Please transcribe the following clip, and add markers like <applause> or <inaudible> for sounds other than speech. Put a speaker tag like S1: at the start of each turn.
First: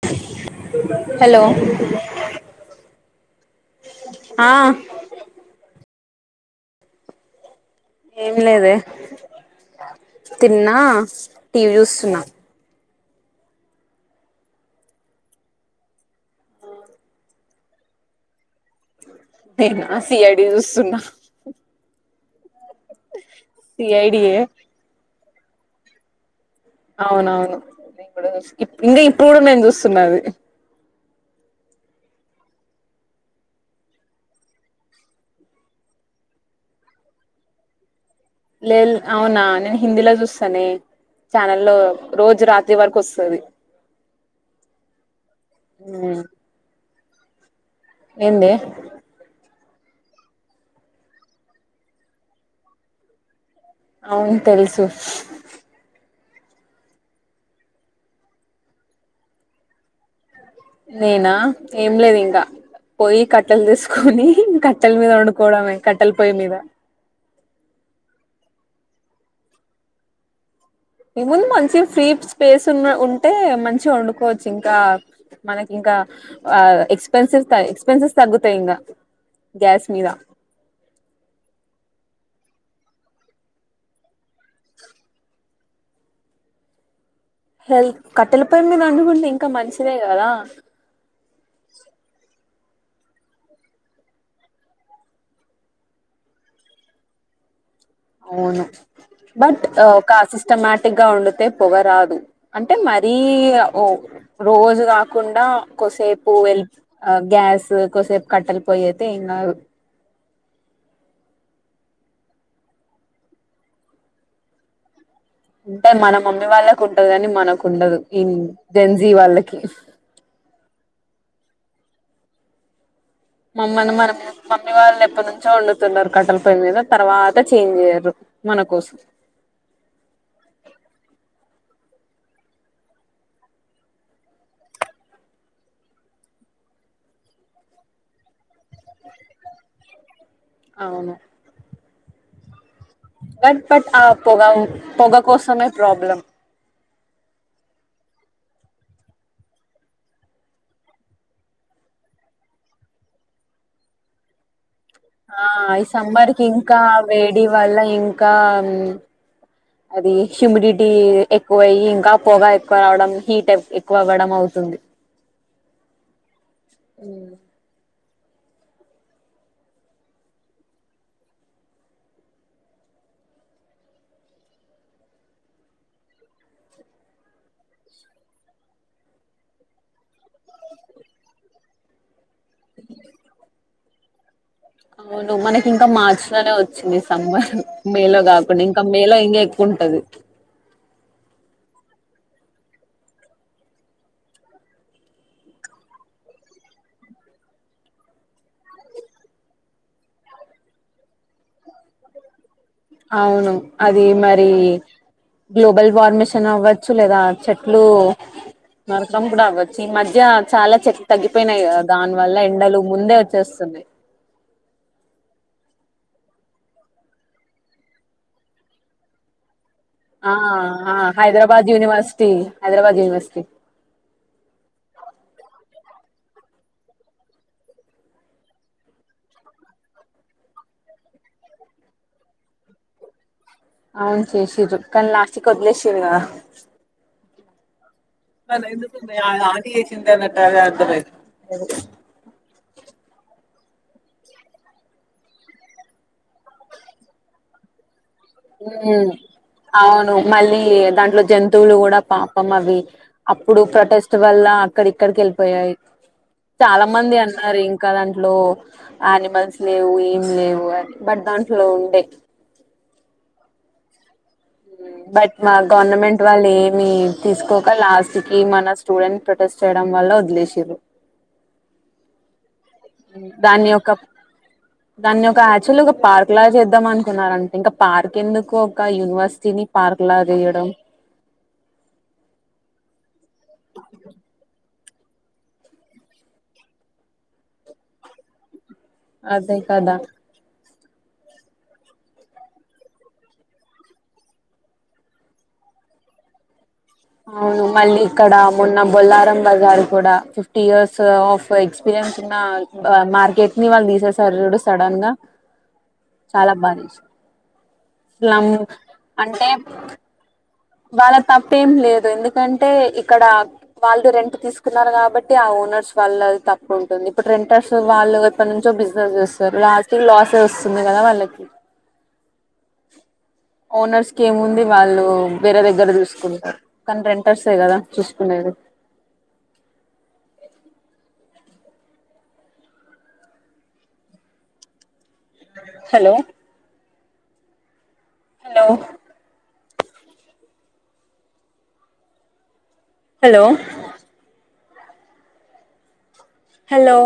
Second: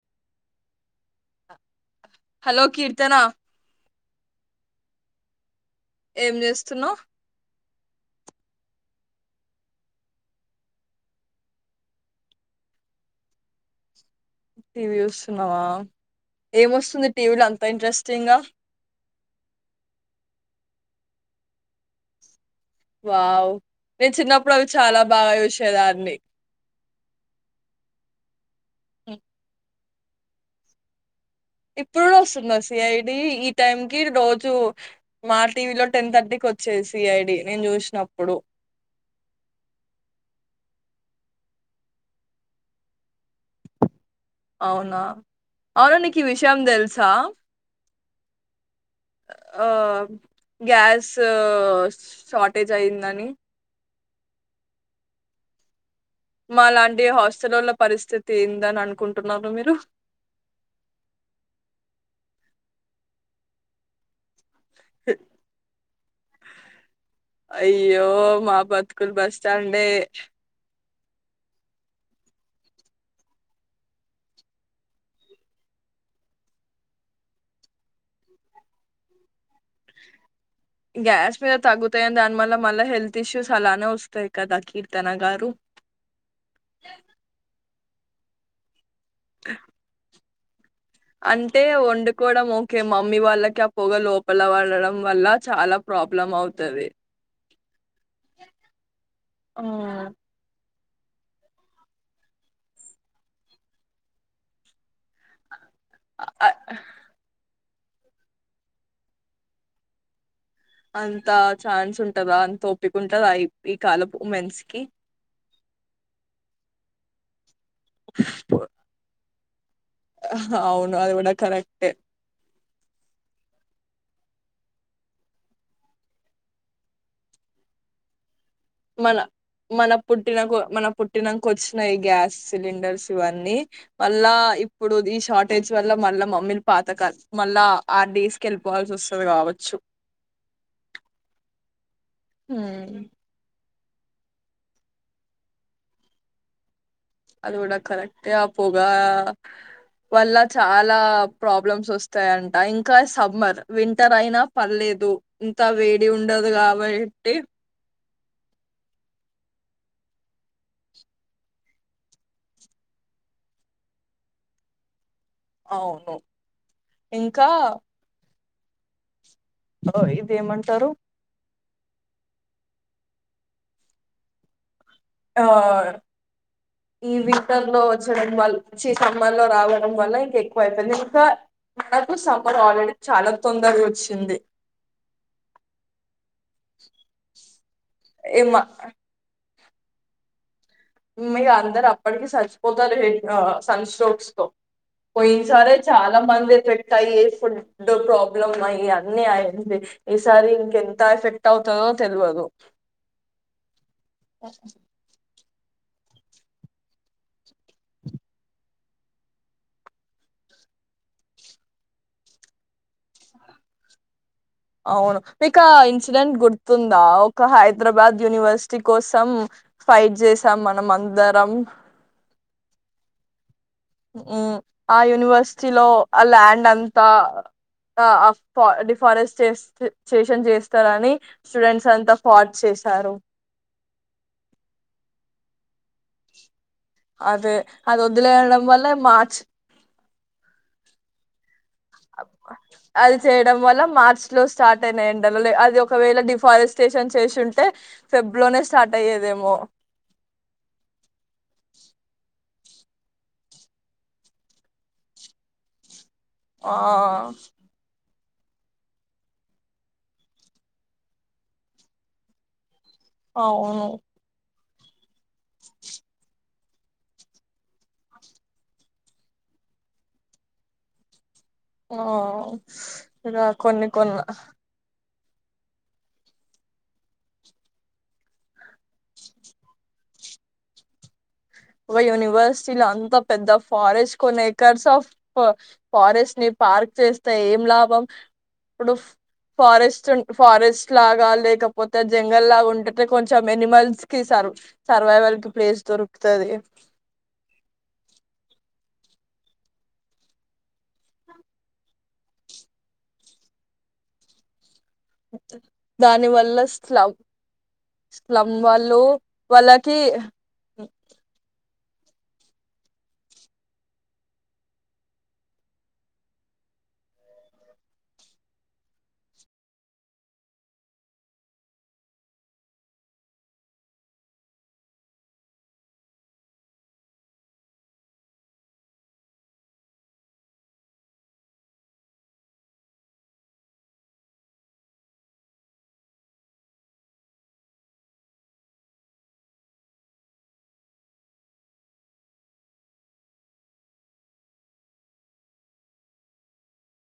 S1: <inaudible>
S2: Hello Keerthana
S1: ఆయ్
S2: ఏం చేస్తున్నవు
S1: ఏం లేదె తిన్నా టీవీ చూస్తున్నా
S2: టీవీ చూస్తున్నావా ఏమొస్తుంది టీవీలో అంత ఇంట్రెస్టింగ్
S1: నేనా సియడి చూస్తున్నా
S2: వావ్ నేన్
S1: సిఐడియే
S2: చిన్నప్పుడు అవి చాలా బాగ చూసే దాన్ని
S1: అవునవును ఇంకా ఇప్పుడు మేమ్ చూస్తా తున్నది
S2: ఇప్పుడు వస్తుందా సిఐడి ఈ టైం కి రోజు మా టీవీ లో టెన్ థర్టీకి వచ్చేది సిఐడి నేను చూసినప్పుడు
S1: లేల్ అవునా నేను హిందీలో చూస్తానే ఛానల్లో రోజు రాత్రి వరకు వస్తది
S2: అవునా అవును నీకు ఈ విషయం తెలుసు సా
S1: ఎందె
S2: ఓ గ్యాస్ షార్టేజ్ అయ్యందని
S1: అవున్ తెలుసు
S2: మా లాంటి హాస్టలోల్ల పరిస్థితి ఏందని అనుకుంటున్నారు మీరు
S1: నేనా ఏం లేదు ఇంకా పోయి కట్టెలు తీసుకొని ఇంక కట్టెల మీద వండుకోవడమే కట్టల పొయ్యి మీద
S2: అయ్యో మ బతుకుల్ బస్ స్టాండే
S1: ఈ ముందు మంచి ఫ్రీ స్పేస్ ఉ ఉంటే మంచిగా వండుకోవచ్చు ఇంకా మనకి ఇంకా ఎక్స్పెన్సివ్ ఎక్స్పెన్సివ్ తగ్గుతయి ఇంకా గ్యాస్ మీద
S2: గ్యాస్ మీద తగ్గుతాయని దాని మల్ల మళ్ళ హెల్త్ ఇష్యూస్ అలానే వస్తయి కదా కీర్తన గారు
S1: హెల్ కట్టల పోయి మీ వండుకుంటే ఇంకా మంచిదే కదా
S2: అంటే వండుకోడం ఓకే మమ్మీ వాళ్ళకి ఆ పొగ లోపల పడడం వల్ల చాలా ప్రాబ్లం అవుతది
S1: అవును
S2: ఆ
S1: బట్ అ ఒక సిస్టమా టిగా ఉండితే పొగరాదు అంటే మరీ ఓ రోజు కాకుండ కొసేపు
S2: అ
S1: వెల్ గ్యాస్ కొసేప్ కట్టలు పోయ్యి అయితే ఏం కాదు
S2: అంత ఛాన్స్ ఉంటదా అంత ఒప్పిక ఉంటదా ఈ కాలం ఉమెన్స్ కి
S1: అంటే మన మమ్మీ వాళ్ళకు ఉంటది కాని మనకు ఉండదు ఈ డేన్జీ వాళ్ళకి ఓక <unintelligible>
S2: అవును అది కూడా కూడా కరెక్టే
S1: మమ్మల్ని మన మమ్మీ వాళ్ళని ఎప్పటి నుంచో వండుతున్నారు. కట్టల పొయ్య మీద తర్వాత చేంజ్ చేయరు. మన కోసం
S2: మన మన పుట్టినకు మన పుట్టినకో వచ్చి యి గ్యాస్ సిలిండర్స్ ఇవన్నీ మళ్ళా ఇప్పుడు ఈ షార్టేజ్ వల్ల మళ్ళ మమ్మీలు పాత క మళ్ళా ఆడేస్ కి వెళ్ళిపోవాల్సి వస్తుంది కావచ్చు.
S1: అవును
S2: ఊ
S1: బర్త్ బట్ ఆ పొగ పొగ కోసమే ప్రాబ్లం
S2: అది కూడా కరెక్ట్గా పొగా వల్ల చాలా ప్రాబ్లమ్స్ వస్తాయంట. ఇంకా సమ్మర్ వింటర్ అయినా పర్లేదు.
S1: ఆ
S2: ఇంత
S1: ఈ
S2: వేడి
S1: సమ్మర్కి
S2: ఉండదు
S1: ఇంకా
S2: కాబట్టి
S1: వేడివల్ళ ఇంకా ఇంకా అది హ్యూమిడిటీ ఎక్కువయ్యి ఇంకా పొగా ఎక్కువ రావడం, హీట్ ఎక్కువ అవ్వడం అవుతుంది.
S2: అవును ఇంకా ఓ ఇదేమంటారు ఆ ఈ వింటర్ లో వచ్చడం వల్లచ్చ సమ్మర్ లో రావడం వల్ల ఇంకా ఎక్కువ అయిపోయింది. ఇంకా సమ్మర్ ఆల్రెడి చాలా తొందరగాంది వచ్చింది
S1: అవును మనకి ఇంకా మార్చి లోనే వచ్చింది. సబర్ మేలో కాకుండా ఇంకా మేలో ఇంక్ ఉంటది.
S2: మీ అందరు అప్పటికి సచ్చిపోతారు హెడ్ సన్ స్ట్రోక్స్ తో, పోయిన సరే చాలా మంది ఎఫెక్ట్ అయ్యి ఫుడ్ ప్రాబ్లమ్ అయి అన్ని అయింది. ఈసారి ఇంకెంత ఎఫెక్ట్ అవుతందో తెలియదు.
S1: అవును అది మరి గ్లోబల్ వార్మిషన్ అవ్వచ్చు, లేదా చెట్లు నరకడం కూడా అవ్వచ్చు. ఈ మధ్య చాలా చెట్లు తగ్గిపోయినాయి దాని వల్ల ఎండలు ముందే వచ్చేస్తున్నాయి.
S2: అవును మీకు ఇన్సిడెంట్ గుర్తుందా. ఒక హైదరాబాద్ యూనివర్సిటీ కోసం ఫైట్
S1: ఆ
S2: చేసాం మనం
S1: ఆ
S2: అందరం
S1: హైదరాబాద్ యూనివర్సిటీ, హైదరాబాద్ యూనివర్సిటీ.
S2: ఆ యూనివర్సిటీలో ఆ ల్యాండ్ అంతా ఆ డిఫారెస్ట్ చేషన్ చేస్తారని స్టూడెంట్స్ అంతా ఫార్ట్ చేశారు.
S1: అవును చేేసిరు కానీ లాస్టుకి వదిలేసుర్ ఇంగా
S2: అదే అది వదిలేయడం
S1: అనా
S2: వల్ల
S1: ఎందు సన్న
S2: మార్చ్
S1: ఆది చింత నట్ట అర్ధమయితలే
S2: అది చేయడం వల్ల మార్చ లో స్టార్ట్ అయిన ఎండలలో అది ఒకవేళ డిఫారెస్టేషన్ చేసి ఉంటే
S1: ఉ అవును మళ్ళీ దాంట్లో జంతువులు కూడా పాపం అవి అప్పుడు ప్రొటెస్ట్ వల్ల అక్కడిక్కడికి వెళ్ళిపోయాయి.
S2: ఆ
S1: చాలా మంది అన్నారు ఇంకాదంతే లో యానిమల్స్ లేవు. ఏం లేవు అని బట్ దాంట్లో ఉండే
S2: అవును
S1: బట్ మా గవర్నమెంట్ వాళ్ళు ఏమి తీసుకోక లాస్ట్ కి మన స్టూడెంట్ ప్రొటెస్ట్ చేయడం వల్ల వదిలేషిరు
S2: ఆ ఇగ
S1: దాన్ని
S2: కొన్ని
S1: ఒక
S2: కొన్నా
S1: దాన్ని ఒక యాక్చువల్ ఒక పార్క్ లాగా చేద్దాం అనుకున్నడంట ఇంకా పార్క్ ఎందుకు ఒక యూనివర్సిటీని పార్క్ లా జేయడం
S2: ఒ యూనివర్సిటీల అంత పెద్ద ఫారెస్ట్ కొనే ఎకర్స్ ఆఫ్ ఫారెస్ట్ ని పార్క్ చేస్తే ఏం లాభం ఇప్పుడు ఫ
S1: అదే కదా
S2: ఫారెస్ట్ ఫారెస్ లాగా లేకపోతే జంగల్ లాగా ఉంటే టె కొంచెం ఎనిమల్స్ కి సర్ సర్వైవల్ కి ప్లేస్ దొరుకు తది
S1: అవును మళ్ళీ ఇక్కడ మొన్న బొల్లారం బజార్ కూడా ఫిఫ్టీ ఇయర్స్ ఆఫ్ ఎక్స్పీరియన్స్ ఉన్న బ మార్కెట్ ని వాళ్ళు తీసేసారు జూడు
S2: దాని వల్ల
S1: బాధ వేసింది
S2: స్లవ్ స్లమ్ వాళ్ళు
S1: అంటే
S2: వాళ్ళకి
S1: వాళ్ళ తప్పు ఏం లేదు ఎందుకంటే ఇక్కడ వాళ్ళు రెంట్ తీసుకున్నారు కాబట్టి ఆ ఓనర్స్ వాళ్ళ తప్పు ఉంటుంది ఇప్పుడు రెంటర్స్ వాళ్ళు ఎప్పటి నుంచో బిజినెస్ చేస్తారు లాస్ట్ లాసొస్తుంది కదా వాళ్ళకి ఓనర్స్ కేముంది వాళ్ళు వేరే దగ్గర చూసుకుంటారు కానీ రెంటర్సే కదా చూసుకునేది. Hello hello hello hello